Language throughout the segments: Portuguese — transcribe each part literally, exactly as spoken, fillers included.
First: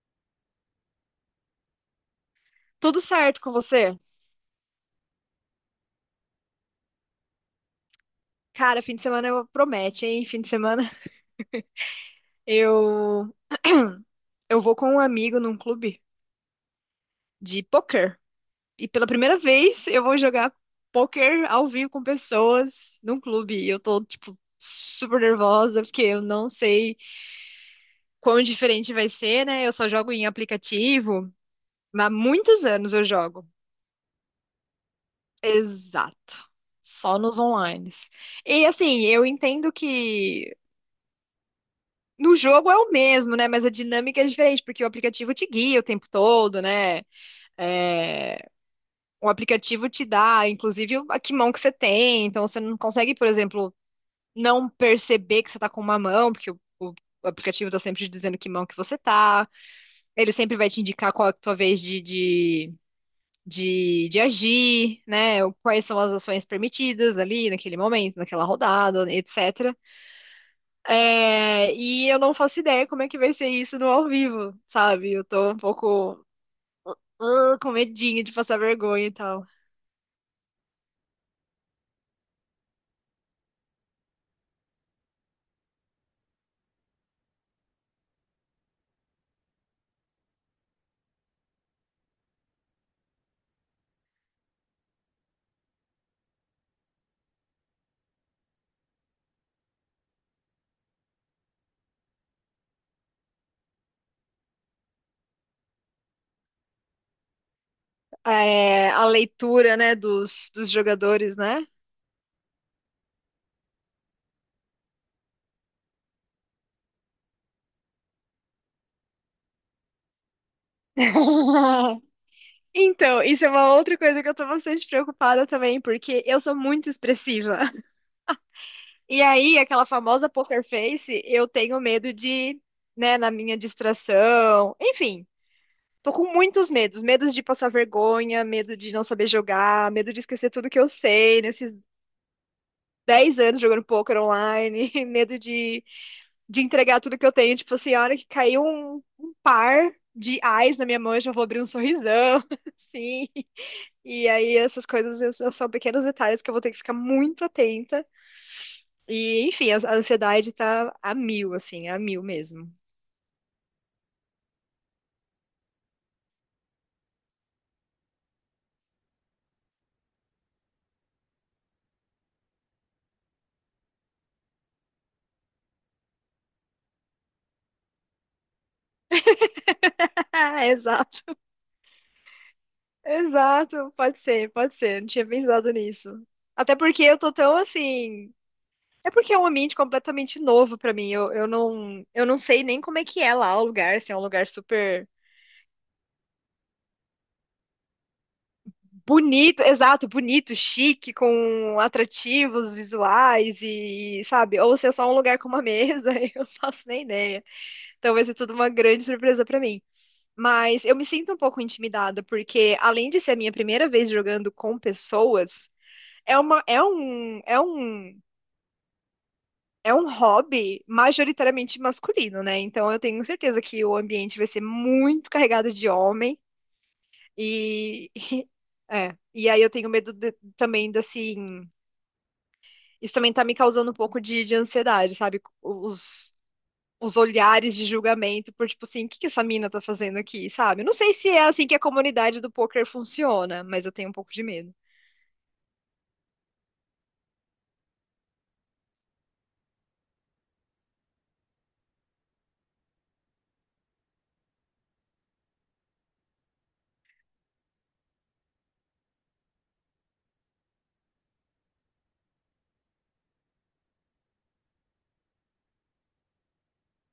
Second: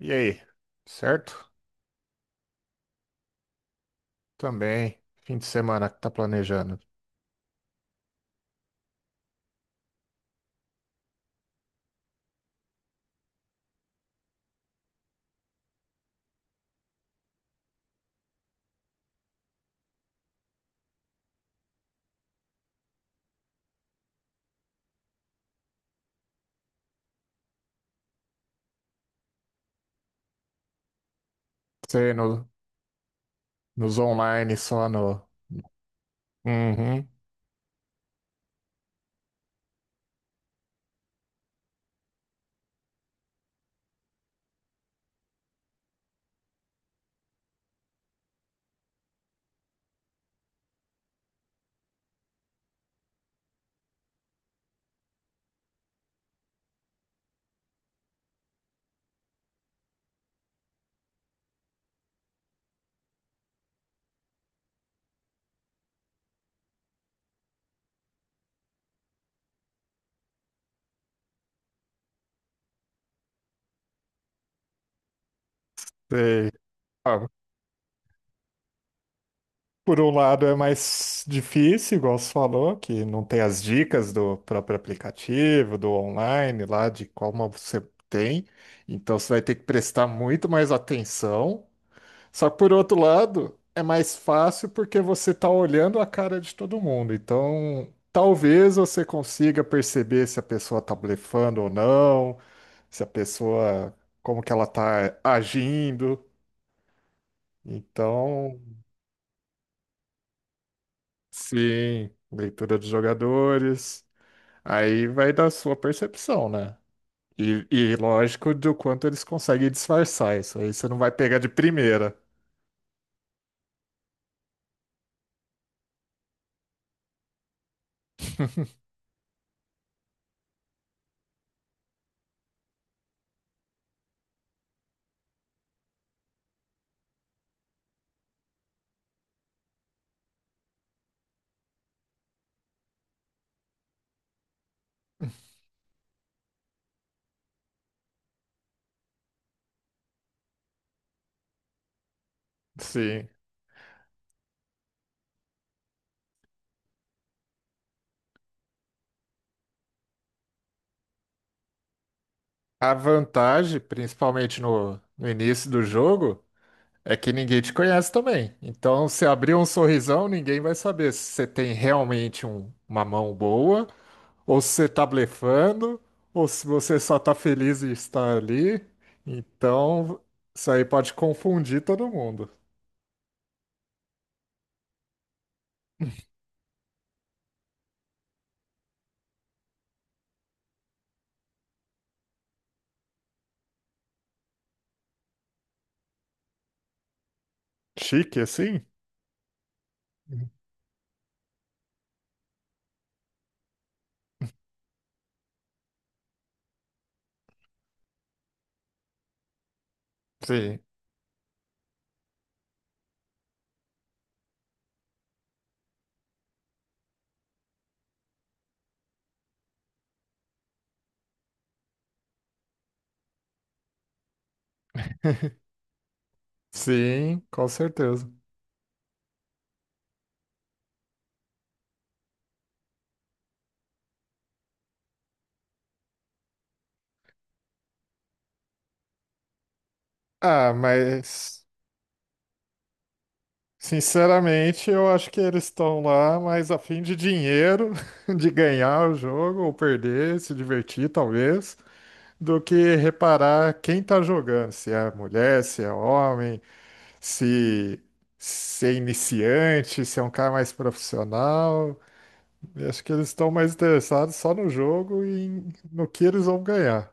E aí, certo? Tudo certo com você? Também, fim de semana que tá planejando. Cara, fim de semana eu promete, hein? Fim de semana eu eu vou com um amigo num clube de poker. E pela primeira vez eu vou jogar poker ao vivo com pessoas num clube. E eu tô, tipo, super nervosa, porque eu não sei quão diferente vai ser, né? Eu só jogo em aplicativo, mas há Você no, muitos anos eu jogo. nos online, só no. Exato. Uhum. Só nos online. E assim, eu entendo que no jogo é o mesmo, né? Mas a dinâmica é diferente, porque o aplicativo te guia o tempo todo, né? É, o aplicativo te dá, inclusive, a que mão que você tem. Então, você não consegue, por exemplo, não perceber que você tá com uma mão, porque o, o- o aplicativo tá sempre te dizendo que mão que você tá. Ele sempre vai te indicar qual é a tua vez de, de, de, de agir, né? Quais são as ações permitidas ali naquele momento, naquela rodada, et cetera. É, e eu não faço ideia como é que vai ser isso no ao vivo, sabe? Eu tô um pouco Sei. Ah, ah, com medinho de passar vergonha e tal. por um lado é mais difícil, igual você falou, que não tem as dicas do próprio aplicativo, do online lá, de como você tem. Então você vai ter que prestar muito mais atenção. Só que por outro lado, é mais fácil porque você está olhando a cara de todo mundo. Então, talvez você consiga perceber se a pessoa está blefando ou não, se a pessoa, como que ela está agindo. Então, É, a leitura, né, dos, dos jogadores, né? sim, leitura dos jogadores. Aí vai da sua percepção, né? E, e lógico do quanto eles conseguem disfarçar isso. Aí você não vai pegar de primeira. Então, isso é uma outra coisa que eu tô bastante preocupada também, porque eu sou muito expressiva. E aí, aquela famosa poker face, eu tenho medo de, né, na minha distração, enfim. Tô com muitos medos, medos de passar vergonha, medo de não saber jogar, medo de esquecer tudo que eu sei nesses dez anos jogando poker online, medo de, de entregar tudo que eu tenho. Tipo assim, a hora que caiu um, um par de ais na minha mão, eu já vou abrir um sorrisão, assim. Sim. E aí essas coisas eu- são pequenos detalhes que eu vou ter que ficar muito atenta. E, enfim, a a ansiedade tá a mil, assim, a mil mesmo. A vantagem, principalmente no, no início do jogo, é que ninguém te conhece também. Então, se abrir um sorrisão, ninguém vai saber se você tem realmente um- uma mão boa, ou se você tá blefando, ou se você só tá feliz em estar ali. Então, isso aí pode Exato. confundir todo mundo. Exato, pode ser, pode ser. Não tinha pensado nisso. Até porque eu tô tão assim. É porque é um ambiente completamente novo pra mim. Eu, eu não, eu não sei nem como é que é lá o lugar. Se é um lugar super Chique, assim? bonito, exato, bonito, chique, com atrativos visuais e, sabe? Ou se é só um lugar com uma mesa, eu não faço nem ideia. Então vai ser tudo uma grande surpresa pra mim. Sim. Mas eu me sinto um pouco intimidada, porque além de ser a minha primeira vez jogando com pessoas, é uma, é um, é um, é um hobby majoritariamente masculino, né? Então eu tenho certeza que o ambiente vai ser muito carregado de homem Sim, com e certeza. é, e aí eu tenho medo de- também de, assim, isso também tá me causando um pouco de, de ansiedade, sabe? Os Os olhares de julgamento por tipo assim, o que que essa mina tá fazendo aqui, Ah, sabe? Eu não sei se é mas. assim que a comunidade do poker funciona, mas eu tenho um pouco de medo. Sinceramente, eu acho que eles estão lá mais a fim de dinheiro, de ganhar o jogo ou perder, se divertir talvez, do que reparar quem tá jogando, se é mulher, se é homem, se, se é iniciante, se é um cara mais profissional. Eu acho que eles estão mais interessados só no jogo e em- no que eles vão ganhar.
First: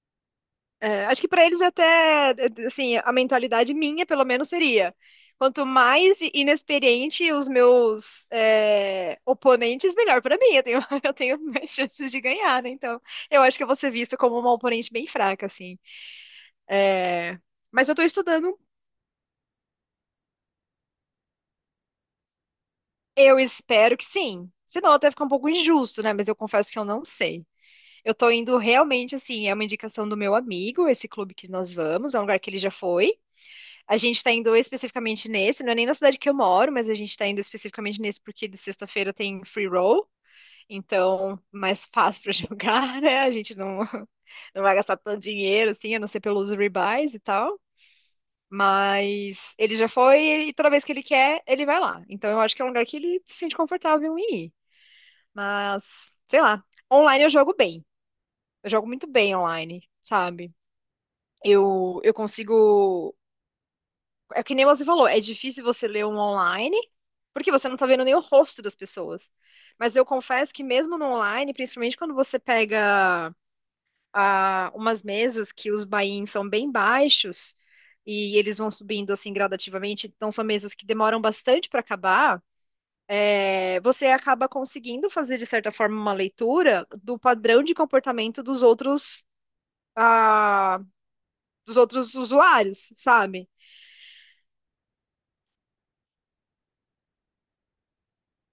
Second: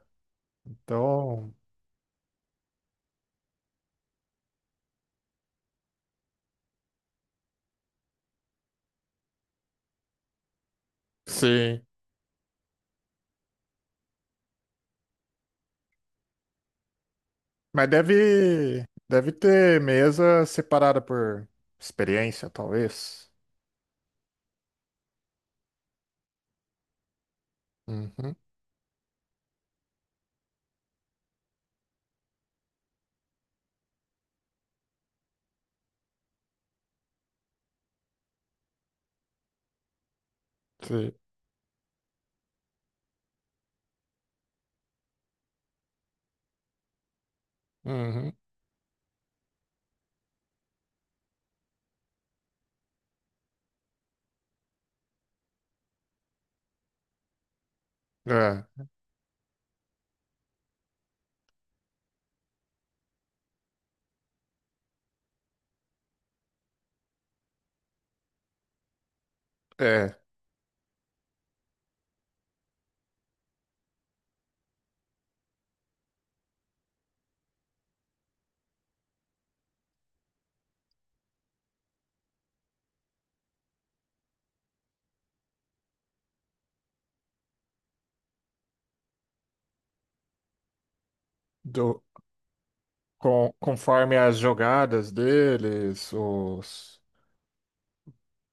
É, acho que para Então, eles até, assim, a mentalidade minha, pelo menos, seria. Quanto mais inexperiente os meus é, oponentes, melhor para mim. Eu tenho, eu tenho mais sim. chances de ganhar, né? Então, eu acho que eu vou ser vista como uma oponente bem fraca, assim. É, Mas mas eu estou estudando. deve, deve ter mesa separada por experiência, talvez. Eu espero que sim. Senão até fica um pouco injusto, né? Mas eu confesso que eu não sei. Eu tô Uhum, indo realmente, assim, é uma indicação do meu amigo, esse clube que nós vamos, é um lugar que ele já foi. A gente está indo especificamente nesse, não é nem na cidade que eu moro, mas a gente está indo especificamente nesse porque de sexta-feira tem free roll, sim. então mais fácil para jogar, né? A gente não, não vai gastar tanto dinheiro, assim, a não ser pelos rebuys e tal. Uhum. Mas ele já foi e toda vez que ele quer, ele vai lá. Então eu acho que é um lugar que ele se sente confortável em ir. Mas, sei lá, online eu jogo bem. Eu É, jogo muito bem online, sabe? Eu, eu consigo. É que nem você falou, é difícil você ler um online, porque você não tá vendo nem o rosto das pessoas. Mas eu é. confesso que mesmo no online, principalmente quando você pega ah, umas mesas que os buy-ins são bem baixos e eles vão subindo assim gradativamente, então são mesas que demoram bastante para acabar, é, você acaba conseguindo fazer, de certa forma, uma leitura do padrão de comportamento dos outros, ah, dos Do, outros usuários, sabe? com, conforme as jogadas deles, os,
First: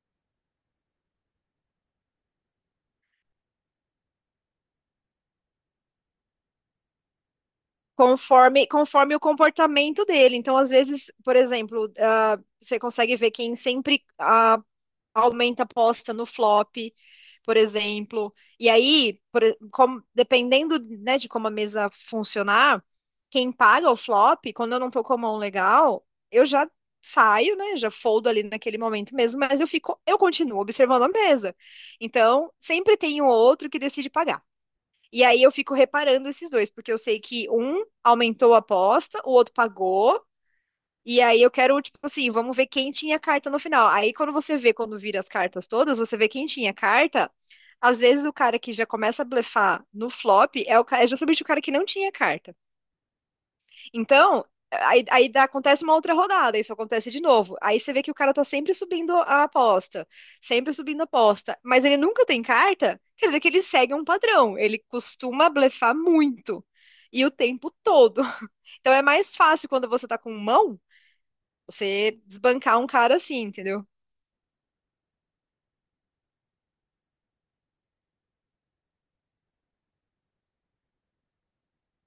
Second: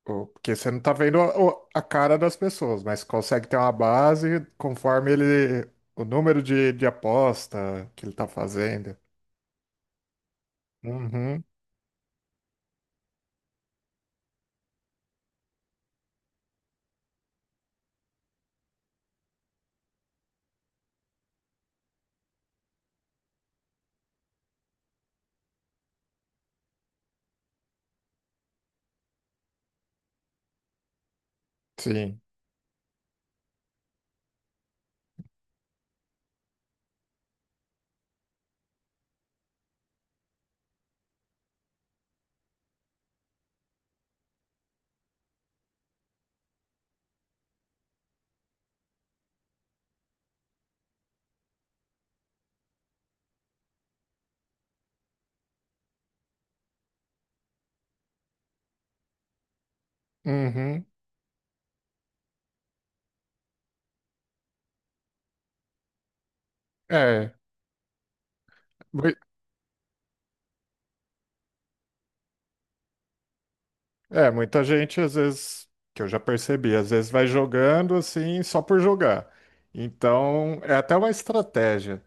o, porque você não tá vendo a, o- a cara das pessoas, mas consegue ter uma base conforme ele, o número de, de aposta que ele tá Conforme, fazendo. conforme o comportamento dele. Então, às vezes, por Uhum, exemplo, ah, você consegue ver quem sempre ah, aumenta a aposta no flop, por exemplo. E aí, por e- como- dependendo, né, de como a mesa funcionar, quem paga o flop, quando eu não tô com a mão legal, eu já saio, né, já foldo ali naquele momento mesmo, mas eu fico, eu continuo observando a mesa. sim. Então, sempre tem o outro que decide pagar. E aí eu fico reparando esses dois, porque eu sei que um aumentou a aposta, o outro pagou. E aí eu quero, tipo assim, vamos ver quem tinha carta no final. Aí quando você vê, quando vira as cartas todas, você vê quem tinha carta. Às vezes o cara que já começa a blefar no flop é, o, ca- é justamente o cara que não tinha carta. Então, aí, aí dá- acontece uma outra rodada, isso acontece de novo. Aí você vê que o cara tá sempre subindo a aposta, sempre Uhum. subindo a aposta, mas ele nunca tem carta, quer dizer que ele segue um padrão, ele costuma blefar muito. E o É, tempo todo. Então é mui- mais fácil quando você tá com mão, você desbancar um cara assim, entendeu? é, muita gente às vezes, que eu já percebi, às vezes vai jogando assim só por jogar. Então, é até uma estratégia.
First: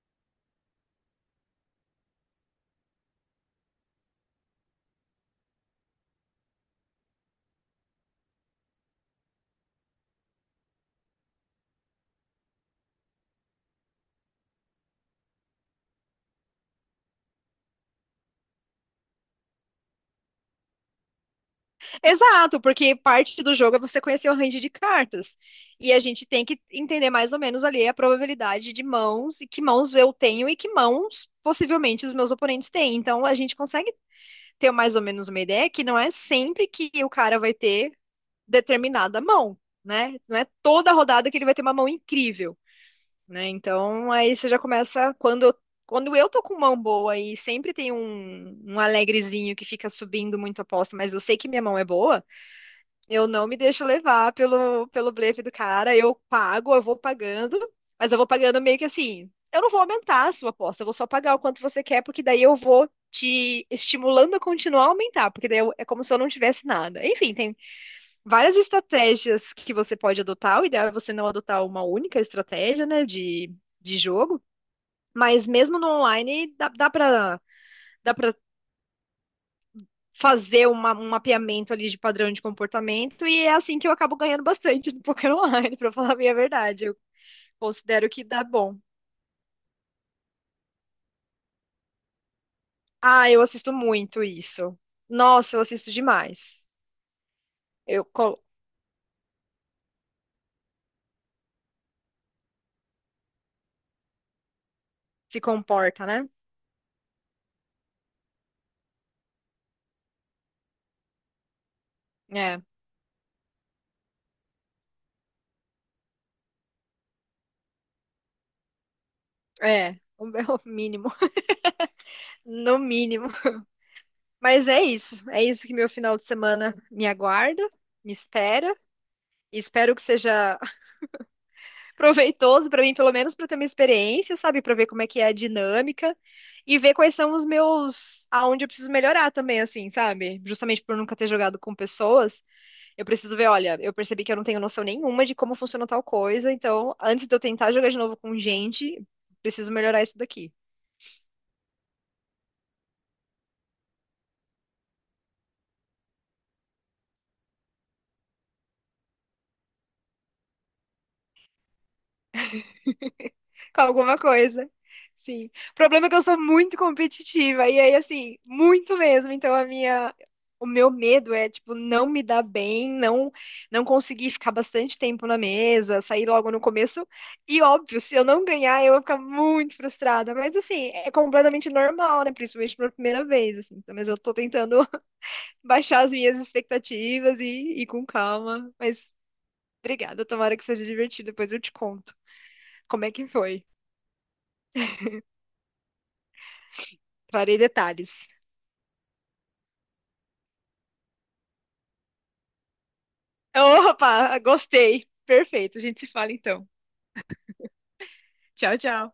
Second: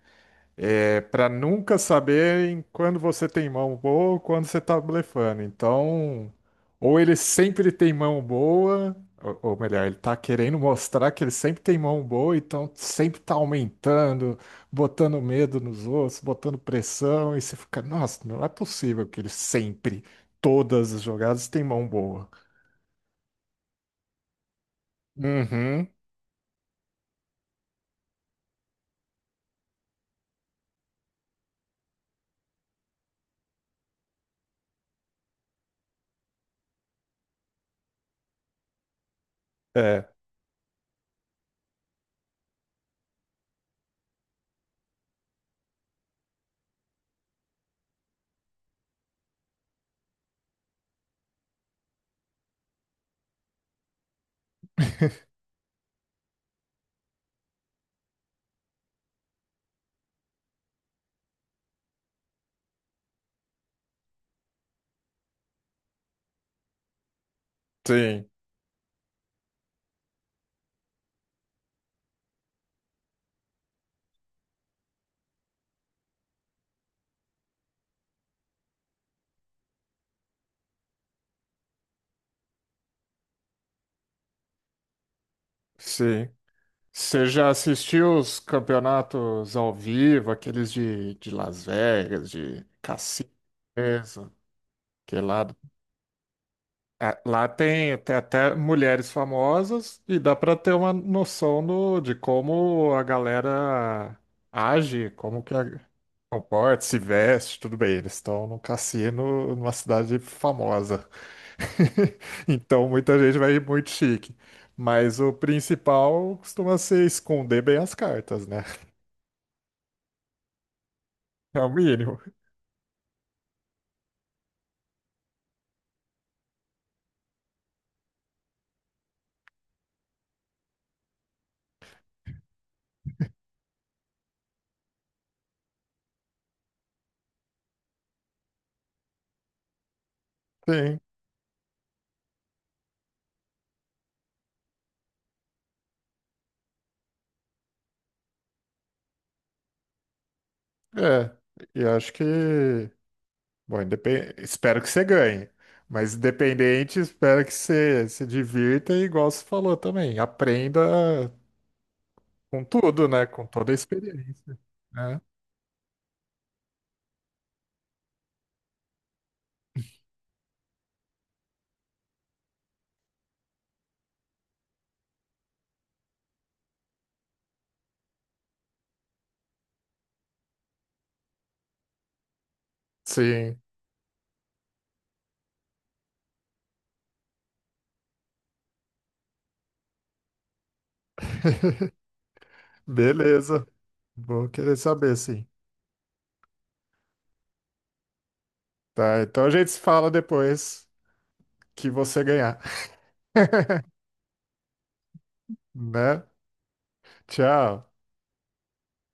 É para nunca saber em quando você tem mão boa ou quando você tá blefando. Então, ou ele sempre tem mão boa, ou, ou melhor, ele tá querendo mostrar que ele sempre tem mão boa, então sempre tá aumentando, botando medo nos outros, botando pressão, e você fica, nossa, não é possível que ele sempre, todas as jogadas, tem mão boa. Exato, porque parte do jogo é você conhecer o range de cartas. Uhum, E a gente tem que entender mais ou menos ali a probabilidade de mãos e que mãos eu tenho e que mãos possivelmente os meus oponentes têm. Então a gente consegue ter mais ou menos uma ideia que não é sempre que o cara vai ter determinada mão, é, né? Não é toda rodada que ele vai ter uma mão incrível, né? Então aí você já começa quando eu quando eu tô com mão boa e sempre tem um, um alegrezinho que fica subindo muito a aposta, mas eu sei que minha mão é boa, eu não me deixo levar pelo, pelo blefe do cara. Eu pago, eu vou pagando, mas eu vou pagando meio que assim. Eu não vou aumentar a sua aposta, eu vou só pagar o quanto você quer, porque daí eu vou te estimulando a continuar a aumentar, porque daí eu- é como se eu não tivesse nada. Enfim, tem sim, várias estratégias que você pode adotar. O ideal é você não adotar uma única estratégia, né, de, de jogo, mas mesmo no online dá, dá para fazer uma- um mapeamento ali de padrão de comportamento, e é assim que eu acabo ganhando bastante no poker online, pra falar bem sim. a minha verdade. Eu Você já considero assistiu que os dá bom. campeonatos ao vivo, aqueles de, de Las Vegas, de Ah, cassino, eu assisto muito mesmo, isso. que lá, Nossa, eu assisto demais. é, lá tem, Eu tem co- até mulheres famosas e dá para ter uma noção do, de como a galera age, Se como que a, comporta, né? comporta, se veste, tudo bem. Eles estão num cassino numa cidade famosa, É, então muita gente vai ir muito chique. Mas o principal costuma ser esconder bem as cartas, né? é, o meu mínimo, É o mínimo. no mínimo. Mas é isso, é isso que meu final de semana me aguarda, me espera. Espero que seja proveitoso para mim, pelo menos para ter uma experiência, sabe? Para ver como é que é a dinâmica e ver quais são os meus, aonde eu preciso melhorar também, assim, sabe? Justamente por Sim, nunca ter jogado com pessoas, eu preciso ver, olha, eu percebi que eu não tenho noção nenhuma de como funciona tal coisa, então antes de eu tentar jogar de novo com gente, preciso melhorar isso daqui. é. E acho que. Bom, independ... espero que você ganhe. Mas independente, espero que você se divirta e, igual você falou também, aprenda com tudo, né? Com toda a Com alguma experiência. coisa. Né? Sim. O problema é que eu sou muito competitiva. E aí, assim, muito mesmo. Então, a minha. O meu medo é, tipo, não me dar bem, não não conseguir ficar bastante tempo na mesa, sair logo no começo. E, óbvio, se eu não ganhar, eu vou ficar muito frustrada. Mas, assim, é completamente normal, né? Principalmente pela primeira vez, Sim. assim. Então, mas eu tô tentando baixar as minhas expectativas e ir com calma. Mas, obrigada. Tomara que seja divertido. Depois eu te conto como é que foi. Beleza. Vou querer saber, sim. Trarei detalhes. Tá, então a gente se fala depois que você ganhar, Opa, gostei. Perfeito. A gente se né? fala então. Tchau. Tchau, tchau.